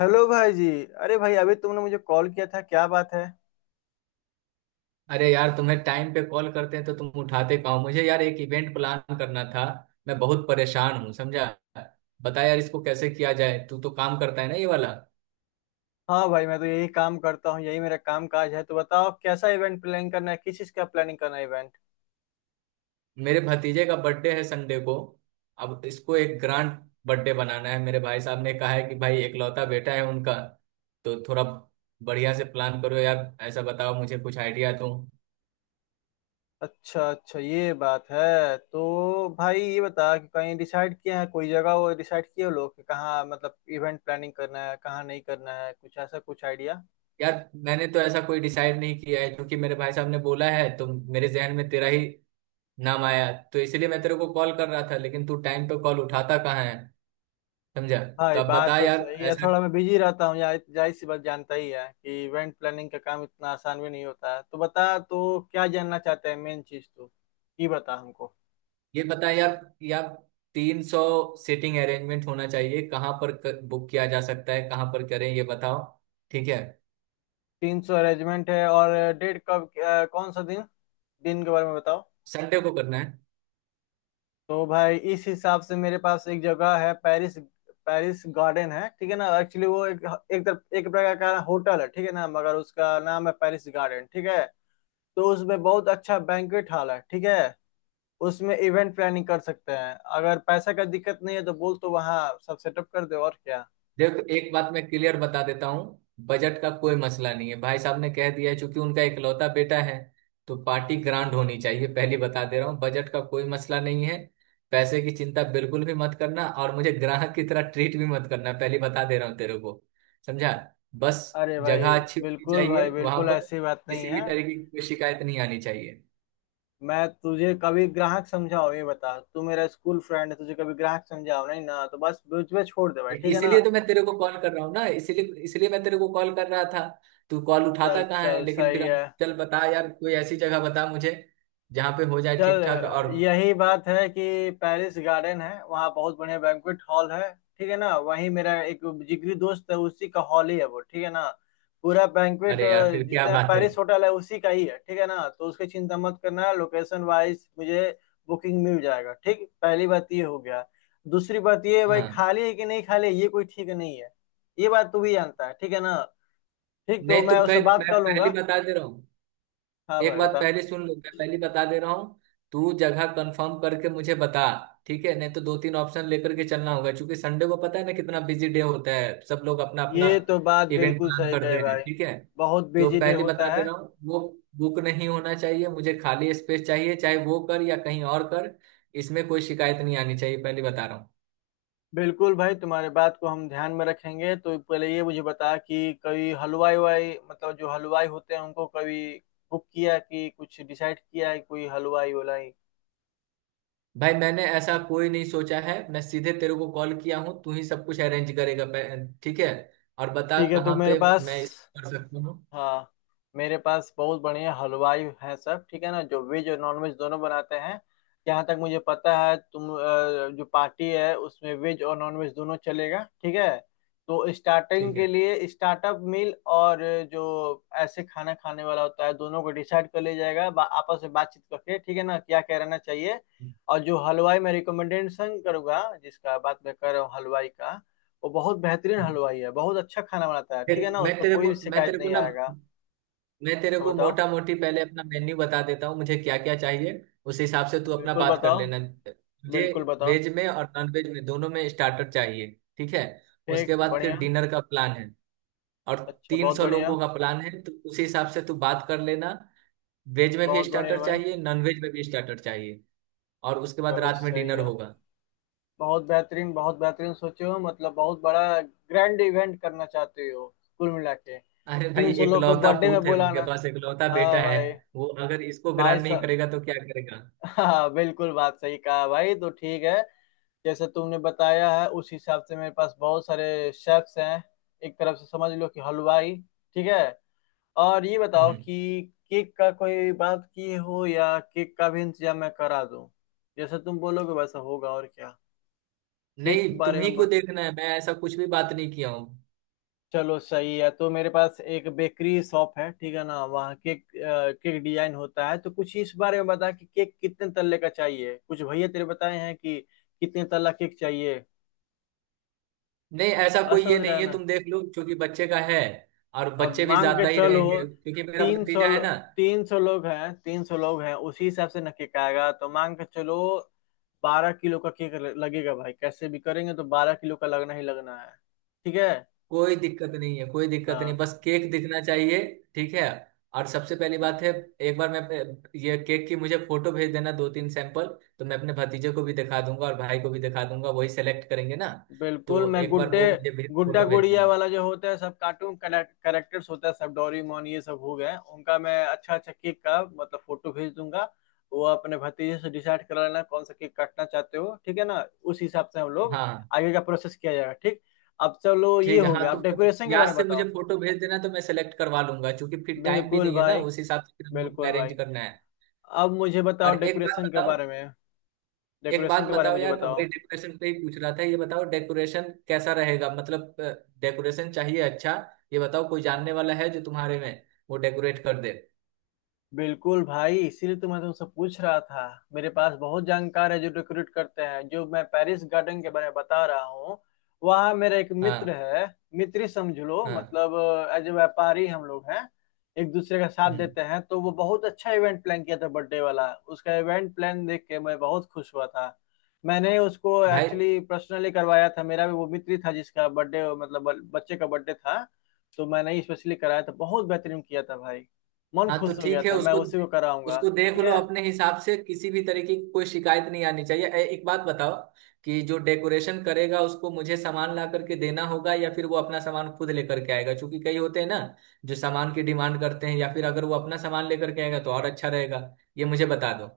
Hello भाई जी। अरे भाई, अभी तुमने मुझे कॉल किया था, क्या बात है? अरे यार तुम्हें टाइम पे कॉल करते हैं तो तुम उठाते कहाँ हो? मुझे यार एक इवेंट प्लान करना था। मैं बहुत परेशान हूँ, समझा। बता यार इसको कैसे किया जाए, तू तो काम करता है ना ये वाला। हाँ भाई, मैं तो यही काम करता हूँ, यही मेरा काम काज है। तो बताओ कैसा इवेंट प्लान करना है, किस चीज़ का प्लानिंग करना है इवेंट? मेरे भतीजे का बर्थडे है संडे को। अब इसको एक ग्रांड बर्थडे बनाना है, मेरे भाई साहब ने कहा है कि भाई एकलौता बेटा है उनका, तो थोड़ा बढ़िया से प्लान करो यार। ऐसा बताओ, मुझे कुछ आइडिया दो। अच्छा अच्छा, ये बात है। तो भाई ये बता कि कहीं डिसाइड किया है, कोई जगह वो डिसाइड किए हो लोग कि कहाँ मतलब इवेंट प्लानिंग करना है कहाँ नहीं करना है, कुछ ऐसा कुछ आइडिया। यार मैंने तो ऐसा कोई डिसाइड नहीं किया है, क्योंकि मेरे भाई साहब ने बोला है तो मेरे जहन में तेरा ही नाम आया, तो इसलिए मैं तेरे को कॉल कर रहा था, लेकिन तू टाइम पे कॉल उठाता कहाँ है समझा। तो भाई अब बात बता तो यार सही है, ऐसा। थोड़ा मैं बिजी रहता हूँ, जाहिर जाहिर सी बात, जानता ही है कि इवेंट प्लानिंग का काम इतना आसान भी नहीं होता है। तो बता तो क्या जानना चाहते हैं, मेन चीज तो ये बता हमको। ये बता यार यार, 300 सीटिंग अरेंजमेंट होना चाहिए, कहाँ पर बुक किया जा सकता है, कहाँ पर करें ये बताओ। ठीक है, 300 अरेंजमेंट है, और डेट कब कौन सा दिन, दिन के बारे में बताओ। संडे को करना है। तो भाई इस हिसाब से मेरे पास एक जगह है, पेरिस पेरिस गार्डन है, ठीक है ना। एक्चुअली वो एक, एक तरफ एक प्रकार का होटल है, ठीक है ना, मगर उसका नाम है पेरिस गार्डन, ठीक है। तो उसमें बहुत अच्छा बैंक्वेट हॉल है, ठीक है। उसमें इवेंट प्लानिंग कर सकते हैं, अगर पैसा का दिक्कत नहीं है तो बोल, तो वहाँ सब सेटअप कर दे, और क्या। देखो एक बात मैं क्लियर बता देता हूँ, बजट का कोई मसला नहीं है। भाई साहब ने कह दिया है, चूंकि उनका इकलौता बेटा है तो पार्टी ग्रांड होनी चाहिए। पहली बता दे रहा हूँ बजट का कोई मसला नहीं है, पैसे की चिंता बिल्कुल भी मत करना, और मुझे ग्राहक की तरह ट्रीट भी मत करना, पहली बता दे रहा हूँ तेरे को, समझा। बस अरे भाई, जगह अच्छी होनी बिल्कुल भाई, चाहिए वहां बिल्कुल पर। ऐसी बात नहीं किसी है। भी तरीके की कोई शिकायत नहीं आनी चाहिए। मैं तुझे कभी ग्राहक समझा हो ये बता, तू मेरा स्कूल फ्रेंड है, तुझे कभी ग्राहक समझा हो? नहीं ना, तो बस बीच में छोड़ दे भाई, ठीक है ना। इसीलिए तो मैं तेरे को कॉल कर रहा हूँ ना, इसीलिए इसीलिए मैं तेरे को कॉल कर रहा था। तू कॉल उठाता चल कहाँ है, चल लेकिन फिर सही अब है, चल बता यार, कोई ऐसी जगह बता मुझे जहाँ पे हो जाए चल। ठीक ठाक। और यही बात है कि पेरिस गार्डन है, वहाँ बहुत बढ़िया बैंक्वेट हॉल है, ठीक है ना। वहीं मेरा एक जिगरी दोस्त है, उसी का हॉल ही है वो, ठीक है ना। पूरा बैंक्वेट, अरे यार फिर क्या जितना बात है। पेरिस होटल है, उसी का ही है, ठीक है ना। तो उसकी चिंता मत करना, लोकेशन वाइज मुझे बुकिंग मिल जाएगा, ठीक, पहली बात ये हो गया। दूसरी बात ये, भाई हाँ, खाली है कि नहीं खाली है, ये कोई ठीक नहीं है, ये बात तू भी जानता है, ठीक है ना। ठीक, तो नहीं तो मैं उससे फिर बात मैं कर पहले लूंगा। ही बता दे रहा हूँ, हाँ एक भाई बात बता। पहले सुन लो, मैं पहले बता दे रहा हूँ, तू जगह कंफर्म करके मुझे बता। ठीक है, नहीं तो दो तीन ऑप्शन लेकर के चलना होगा, क्योंकि संडे को पता है ना कितना बिजी डे होता है। सब लोग अपना अपना ये तो बात इवेंट बिल्कुल प्लान सही करते कहे हैं भाई, ठीक है। बहुत तो बिजी डे पहले होता बता दे है। रहा हूँ, वो बुक नहीं होना चाहिए, मुझे खाली स्पेस चाहिए, चाहे वो कर या कहीं और कर। इसमें कोई शिकायत नहीं आनी चाहिए, पहले बता रहा हूँ। बिल्कुल भाई, तुम्हारे बात को हम ध्यान में रखेंगे। तो पहले ये मुझे बता कि कभी हलवाई वाई, मतलब जो हलवाई होते हैं, उनको कभी बुक किया कि कुछ डिसाइड किया है कोई हलवाई वलाई? भाई मैंने ऐसा कोई नहीं सोचा है, मैं सीधे तेरे को कॉल किया हूँ, तू ही सब कुछ अरेंज करेगा ठीक है। और बता ठीक है, तो कहाँ मेरे पे पास, मैं इस कर सकता हूँ। हाँ, मेरे पास बहुत बढ़िया हलवाई हैं सब, ठीक है ना, जो वेज और नॉन वेज दोनों बनाते हैं। जहाँ तक मुझे पता है तुम जो पार्टी है उसमें वेज और नॉन वेज दोनों चलेगा, ठीक है। तो स्टार्टिंग ठीक के है, लिए स्टार्टअप मील, और जो ऐसे खाना खाने वाला होता है, दोनों को डिसाइड कर लिया जाएगा आपस में बातचीत करके, ठीक है ना, क्या क्या रहना चाहिए। और जो हलवाई मैं रिकमेंडेशन करूंगा, जिसका बात मैं कर रहा हूँ हलवाई का, वो बहुत बेहतरीन हलवाई है, बहुत अच्छा खाना बनाता है, ठीक है देख ना, उसमें कोई मैं शिकायत तेरे को नहीं ना आएगा। मैं तेरे हाँ को बताओ। मोटा मोटी पहले अपना मेन्यू बता देता हूँ, मुझे क्या क्या चाहिए, उस हिसाब से तू अपना बिल्कुल बात कर बताओ, लेना। मुझे बिल्कुल बताओ। वेज में और नॉन वेज में दोनों में स्टार्टर चाहिए ठीक है। ठीक, उसके बाद फिर बढ़िया। डिनर का प्लान है। और अच्छा, तीन बहुत सौ बढ़िया। लोगों का प्लान है, तो उसी हिसाब से तू बात कर लेना। वेज में भी बहुत बढ़िया स्टार्टर भाई। चाहिए, नॉन वेज में भी स्टार्टर चाहिए, और उसके बाद चलो रात में सही डिनर है। होगा। बहुत बेहतरीन, बहुत बेहतरीन सोचे हो, मतलब बहुत बड़ा ग्रैंड इवेंट करना चाहते हो, कुल मिला के अरे भाई 300 लोग को एकलौता बर्थडे में पूत है उनके बुलाना। पास, एकलौता बेटा हाँ है। भाई, वो अगर इसको भाई ग्रहण नहीं सब, करेगा तो क्या करेगा। हाँ, बिल्कुल बात सही कहा भाई। तो ठीक है, जैसे तुमने बताया है उस हिसाब से मेरे पास बहुत सारे शेफ्स हैं, एक तरफ से समझ लो कि हलवाई, ठीक है। और ये बताओ हम्म। कि केक का कोई बात किए हो, या केक का भी इंतजाम मैं करा दूं, जैसा तुम बोलोगे वैसा होगा, और क्या। केक के नहीं, बारे तुम्ही में को देखना है, मैं ऐसा कुछ भी बात नहीं किया हूँ। चलो सही है, तो मेरे पास एक बेकरी शॉप है, ठीक है ना, वहाँ केक केक डिजाइन होता है। तो कुछ इस बारे में बता कि केक कितने तल्ले का चाहिए, कुछ भैया तेरे बताए हैं कि कितने तल्ला केक चाहिए, नहीं ऐसा बात कोई ये समझ रहा नहीं है है, ना। तुम देख लो, क्योंकि बच्चे का है, और अब बच्चे भी मांग के ज्यादा ही चलो, रहेंगे क्योंकि मेरा तीन सौ भतीजा है ना। तीन सौ लोग हैं, 300 लोग हैं, उसी हिसाब से ना केक आएगा, तो मांग के चलो। बारह किलो का केक लगेगा भाई, कैसे भी करेंगे तो 12 किलो का लगना ही लगना है, ठीक है। कोई दिक्कत नहीं है, कोई दिक्कत नहीं, हाँ, बस केक दिखना चाहिए। ठीक है, और सबसे पहली बात है, एक बार मैं ये केक की मुझे फोटो भेज देना दो तीन सैंपल, तो मैं अपने भतीजे को भी दिखा दूंगा और भाई को भी दिखा दूंगा, वही सेलेक्ट करेंगे ना। बिल्कुल, तो मैं एक बार गुड्डे वो मुझे भेज, गुड्डा फोटो भेज गुड़िया देना। वाला जो होता है सब, कार्टून कैरेक्टर्स होता है सब, डोरेमोन ये सब हो गए, उनका मैं अच्छा अच्छा केक का मतलब फोटो भेज दूंगा। वो अपने भतीजे से डिसाइड कर लेना कौन सा केक काटना चाहते हो, ठीक है ना, उस हिसाब से हम लोग हाँ, आगे का प्रोसेस किया जाएगा, ठीक। अब चलो ये ठीक है। हो हाँ गया, तो अब डेकोरेशन के याद बारे में से मुझे बताओ। फोटो भेज देना, तो मैं सेलेक्ट करवा लूंगा, क्योंकि फिर टाइम भी बिल्कुल नहीं है ना, भाई, उस हिसाब से फिर हम लोग को बिल्कुल अरेंज भाई, करना है। अब मुझे बताओ और एक बात डेकोरेशन के बताओ, बारे में, एक बात डेकोरेशन के बारे में बताओ मुझे यार, वही बताओ। डेकोरेशन पे ही पूछ रहा था, ये बताओ डेकोरेशन कैसा रहेगा, मतलब डेकोरेशन चाहिए अच्छा। ये बताओ कोई जानने वाला है जो तुम्हारे में वो डेकोरेट कर दे। बिल्कुल भाई, इसीलिए तो मैं तुमसे पूछ रहा था, मेरे पास बहुत जानकार है जो रिक्रूट करते हैं, जो मैं पेरिस गार्डन के बारे में बता रहा हूँ, वहाँ मेरा एक मित्र हाँ। है, मित्र ही समझ लो हाँ। मतलब, एज ए व्यापारी हम लोग हैं, एक दूसरे का साथ हम्म। देते हैं। तो वो बहुत अच्छा इवेंट प्लान किया था, बर्थडे वाला, उसका इवेंट प्लान देख के मैं बहुत खुश हुआ था। मैंने उसको भाई। एक्चुअली पर्सनली करवाया था, मेरा भी वो मित्र ही था, जिसका बर्थडे मतलब बच्चे का बर्थडे था, तो मैंने ही स्पेशली कराया था, बहुत बेहतरीन किया था भाई, मन हाँ, तो खुश हो गया ठीक है था, मैं उसको, उसी को कराऊंगा, उसको देख ठीक लो है। अपने हिसाब से, किसी भी तरीके की कोई शिकायत नहीं आनी चाहिए। एक बात बताओ, कि जो डेकोरेशन करेगा उसको मुझे सामान ला करके देना होगा, या फिर वो अपना सामान खुद लेकर के आएगा, क्योंकि कई होते हैं ना जो सामान की डिमांड करते हैं। या फिर अगर वो अपना सामान लेकर के आएगा तो और अच्छा रहेगा, ये मुझे बता दो।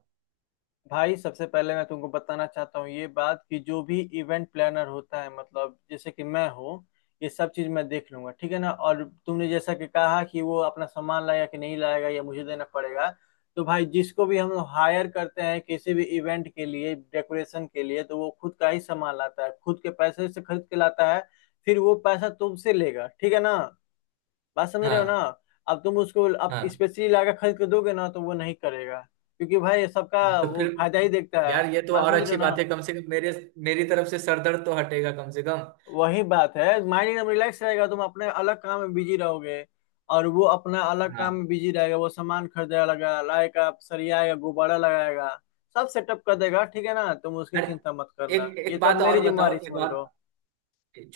भाई सबसे पहले मैं तुमको बताना चाहता हूँ ये बात कि जो भी इवेंट प्लानर होता है, मतलब जैसे कि मैं हूँ, ये सब चीज मैं देख लूंगा, ठीक है ना। और तुमने जैसा कि कहा कि वो अपना सामान लाएगा कि नहीं लाएगा या मुझे देना पड़ेगा, तो भाई जिसको भी हम हायर करते हैं किसी भी इवेंट के लिए डेकोरेशन के लिए, तो वो खुद का ही सामान लाता है, खुद के पैसे से खरीद के लाता है, फिर वो पैसा तुमसे लेगा, ठीक है ना, बात समझ रहे हो ना। हाँ। अब तुम उसको अब हाँ, स्पेशली लाकर खरीद के दोगे ना, तो वो नहीं करेगा, क्योंकि भाई सबका तो वो फिर फायदा ही देखता यार है, ये तो बात और समझ रहे हो अच्छी ना। बात है, कम से कम मेरे मेरी तरफ से सरदर्द तो हटेगा कम से कम। वही बात है, माइंड एकदम रिलैक्स रहेगा, तुम अपने अलग काम में बिजी रहोगे, और वो अपना अलग काम हाँ। में बिजी रहेगा, वो सामान खरीदेगा, लगा लाएगा, सरियाएगा, गुब्बारा लगाएगा, सब सेटअप कर देगा, ठीक है ना, तुम उसकी अरे, चिंता मत करना, एक ये एक सब बात मेरी और जिम्मेवारी बताओ, एक समझ और, लो।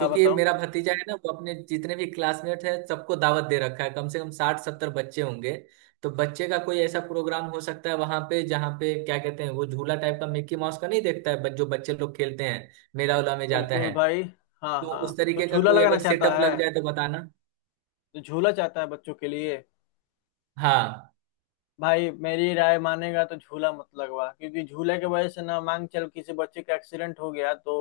हाँ बताओ। मेरा भतीजा है ना, वो अपने जितने भी क्लासमेट है सबको दावत दे रखा है, कम से कम 60-70 बच्चे होंगे। तो बच्चे का कोई ऐसा प्रोग्राम हो सकता है वहां पे, जहाँ पे क्या कहते हैं वो झूला टाइप का, मिक्की माउस का नहीं देखता है जो बच्चे लोग खेलते हैं, मेला उला में जाता बिल्कुल है, भाई। हाँ तो हाँ, उस तो तरीके का झूला कोई लगाना अगर चाहता सेटअप है, लग जाए तो बताना। तो झूला चाहता है बच्चों के लिए। हाँ। भाई मेरी राय मानेगा तो झूला मत लगवा, क्योंकि झूले के वजह से ना, मांग चल किसी बच्चे का एक्सीडेंट हो गया तो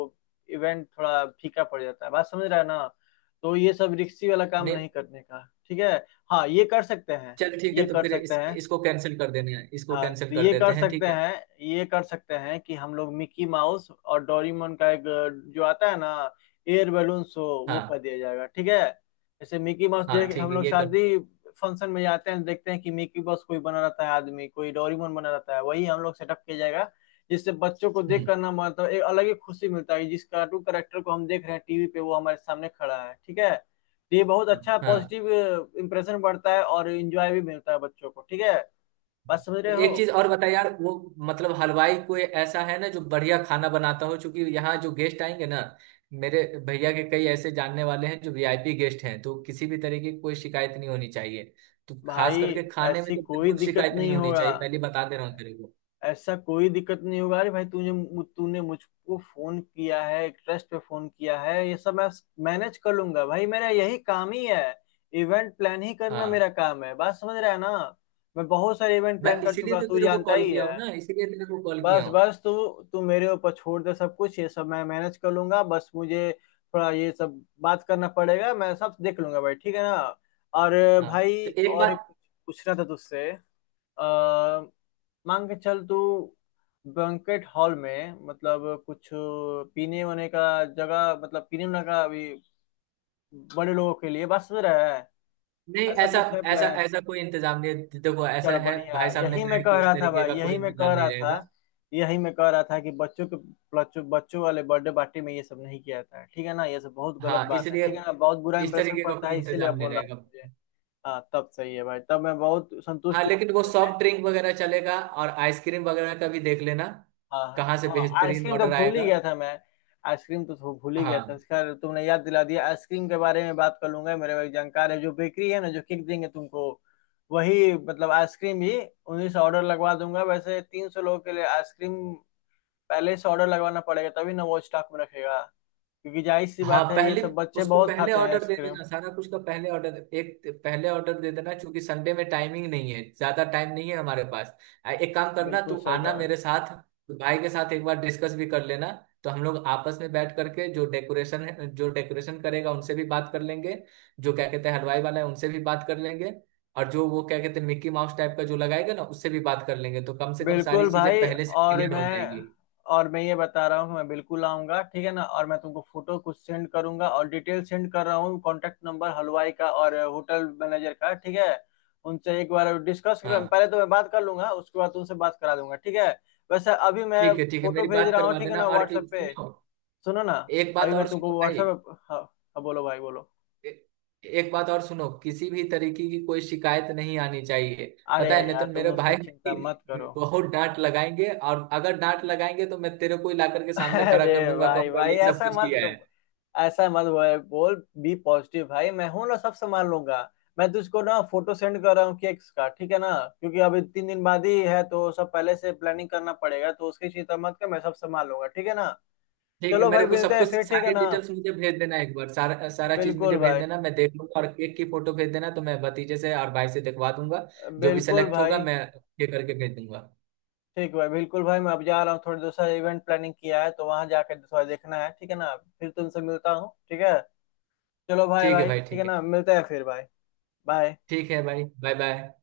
इवेंट थोड़ा फीका पड़ जाता है, बात समझ रहा है ना, तो ये सब रिक्सी वाला काम नहीं। नहीं करने का, ठीक है। हाँ, ये कर सकते हैं, चल ठीक है, ये तो कर फिर सकते हैं। इसको कैंसिल कर देना है, इसको हाँ कैंसिल तो कर ये देते कर हैं सकते ठीक है। हैं, ये कर सकते हैं कि हम लोग मिकी माउस और डोरीमोन का एक जो आता है ना, एयर बैलून शो, वो कर हाँ। दिया जाएगा, ठीक है। जैसे मिकी माउस, हाँ जैसे ठीक हम है, लोग ये कर। शादी फंक्शन में जाते हैं, देखते हैं कि मिकी माउस कोई बना रहता है आदमी, कोई डोरीमोन बना रहता है, वही हम लोग सेटअप किया जाएगा, जिससे बच्चों को देख हम्म। करना मतलब एक अलग ही खुशी मिलता है, जिस कार्टून करेक्टर को हम देख रहे हैं टीवी पे वो हमारे सामने खड़ा है, ठीक है। तो ये बहुत अच्छा हाँ, पॉजिटिव इंप्रेशन बढ़ता है और इंजॉय भी मिलता है बच्चों को, ठीक है, बात समझ रहे हो। एक चीज और बता यार, वो मतलब हलवाई कोई ऐसा है ना जो बढ़िया खाना बनाता हो, क्योंकि यहाँ जो गेस्ट आएंगे ना, मेरे भैया के कई ऐसे जानने वाले हैं जो वीआईपी गेस्ट हैं, तो किसी भी तरीके की कोई शिकायत नहीं होनी चाहिए, तो खास भाई करके खाने में ऐसी तो कोई बिल्कुल दिक्कत शिकायत नहीं नहीं होनी होगा, चाहिए, पहले बता दे रहा हूँ तेरे को। ऐसा कोई दिक्कत नहीं होगा। अरे भाई, तुझे तूने मुझको फोन किया है, एक ट्रस्ट पे फोन किया है, ये सब मैं मैनेज कर लूंगा भाई, मेरा यही काम ही है, इवेंट प्लान ही करना मेरा हाँ, काम है, बात समझ रहा है ना। मैं बहुत सारे इवेंट मैं प्लान कर चुका इसीलिए हूं, तो तू तेरे को जानता कॉल ही किया है। हूँ ना, इसीलिए तेरे को कॉल किया बस हूँ। बस तू, तू मेरे ऊपर छोड़ दे सब कुछ, ये सब मैं मैनेज कर लूंगा, बस मुझे थोड़ा ये सब बात करना पड़ेगा, मैं सब देख लूंगा भाई, ठीक है ना। और हाँ, भाई तो एक और एक बात। पूछना था तुझसे, अ, मांग के चल तू, बैंकेट हॉल में मतलब कुछ पीने होने का जगह, मतलब पीने होने का भी बड़े लोगों के लिए बस में रहा है, नहीं, ऐसा ऐसा कुछ है ऐसा प्लान? ऐसा कोई इंतजाम नहीं है, देखो ऐसा चलो है, बढ़िया, भाई साहब ने यही कहा मैं है कह कि इस रहा था तरीके भाई, का यही कोई मैं कह इंतजाम रहा नहीं था, रहेगा। यही मैं कह रहा था कि बच्चों बच्चों वाले बर्थडे पार्टी में ये सब नहीं किया जाता है, ठीक है ना, ये सब बहुत गलत हाँ, बात है, इसलिए ठीक है ना, बहुत बुरा इस इंप्रेशन तरीके का पड़ता कोई है, इसीलिए इंतजाम नहीं बोल रहा रहेगा। हूँ मुझे। हाँ तब सही है भाई, तब मैं बहुत हाँ संतुष्ट हूँ इस लेकिन वो बारे में। सॉफ्ट ड्रिंक वगैरह चलेगा, और आइसक्रीम वगैरह का भी देख लेना, हाँ हाँ। कहाँ से हाँ, बेहतरीन आइसक्रीम तो ऑर्डर भूल ही आएगा। गया था मैं, आइसक्रीम तो भूल ही गया था, हाँ। खैर तुमने याद दिला दिया। आइसक्रीम के बारे में बात कर लूंगा, मेरे भाई जानकार है, जो बेकरी है ना, जो केक देंगे तुमको, वही मतलब आइसक्रीम भी उन्हीं से ऑर्डर लगवा दूंगा। वैसे 300 लोगों के लिए आइसक्रीम पहले से ऑर्डर लगवाना पड़ेगा, तभी ना वो स्टॉक में रखेगा, क्योंकि जाहिर सी हाँ, बात है, ये पहले सब बच्चे उसको बहुत पहले खाते हैं ऑर्डर दे आइसक्रीम। देना, सारा कुछ का पहले ऑर्डर, एक पहले ऑर्डर दे देना, क्योंकि संडे में टाइमिंग नहीं है, ज्यादा टाइम नहीं है हमारे पास। एक काम करना, बिल्कुल तू सही आना कहा। मेरे साथ, तो भाई के साथ एक बार डिस्कस भी कर लेना। तो हम लोग आपस में बैठ करके, जो डेकोरेशन है, जो डेकोरेशन करेगा उनसे भी बात कर लेंगे, जो क्या कहते हैं हलवाई वाला है उनसे भी बात कर लेंगे, और जो वो क्या कहते हैं मिक्की माउस टाइप का जो लगाएगा ना, उससे भी बात कर लेंगे, तो कम से कम सारी बिल्कुल चीजें भाई, पहले से और क्लियर हो मैं, जाएगी। और मैं ये बता रहा हूँ, मैं बिल्कुल आऊंगा, ठीक है ना, और मैं तुमको फोटो कुछ सेंड करूंगा, और डिटेल सेंड कर रहा हूँ, कॉन्टेक्ट नंबर हलवाई का और होटल मैनेजर का, ठीक है। उनसे एक बार डिस्कस कर, हाँ। पहले तो मैं बात कर लूंगा, उसके बाद तुमसे बात करा दूंगा, ठीक है। वैसे अभी मैं ठीक है ठीक है, फोटो मेरी भेज बात रहा हूँ करवा ठीक है देना। ना, और व्हाट्सएप पे। सुनो, सुनो ना, एक अभी बात मैं और तुमको सुनो भाई, व्हाट्सएप हाँ हाँ, बोलो भाई बोलो। ए- एक बात और सुनो, किसी भी तरीके की कोई शिकायत नहीं आनी चाहिए, अरे पता है? नहीं यार तो तुम मेरे उसकी भाई चिंता मत की करो। बहुत डांट लगाएंगे, और अगर डांट लगाएंगे तो मैं तेरे को ही ला करके सामने खड़ा कर अरे दूंगा, भाई कहूंगा भाई यही सब ऐसा कुछ मत किया है। करो, ऐसा मत बोल बोल। बी पॉजिटिव भाई, मैं हूं ना, सब संभाल लूंगा। मैं तुझको ना फोटो सेंड कर रहा हूँ केक्स का, ठीक है ना, क्योंकि अभी 3 दिन बाद ही है, तो सब पहले से प्लानिंग करना पड़ेगा, तो उसकी चिंता मत कर, मैं सब संभाल लूंगा, ठीक है ना। ठीक है, चलो मेरे भाई, को मिलते सब हैं कुछ, फिर, ठीक है सारी ना। डिटेल्स मुझे भेज देना, एक बार सारा सारा चीज बिल्कुल मुझे भेज भाई, देना, मैं देख लूंगा, और केक की फोटो भेज देना तो मैं भतीजे से और भाई से दिखवा दूंगा। जो भी बिल्कुल सेलेक्ट होगा भाई। मैं ये करके भेज दूंगा। ठीक भाई, बिल्कुल भाई, मैं अब जा रहा हूँ, थोड़ी दूसरा इवेंट प्लानिंग किया है, तो वहां जाकर थोड़ा देखना है, ठीक है ना, फिर तुमसे मिलता हूँ, ठीक है। चलो भाई ठीक है भाई, भाई, ठीक है ठीक है, ना, मिलते हैं फिर भाई। बाय। ठीक है भाई, बाय बाय।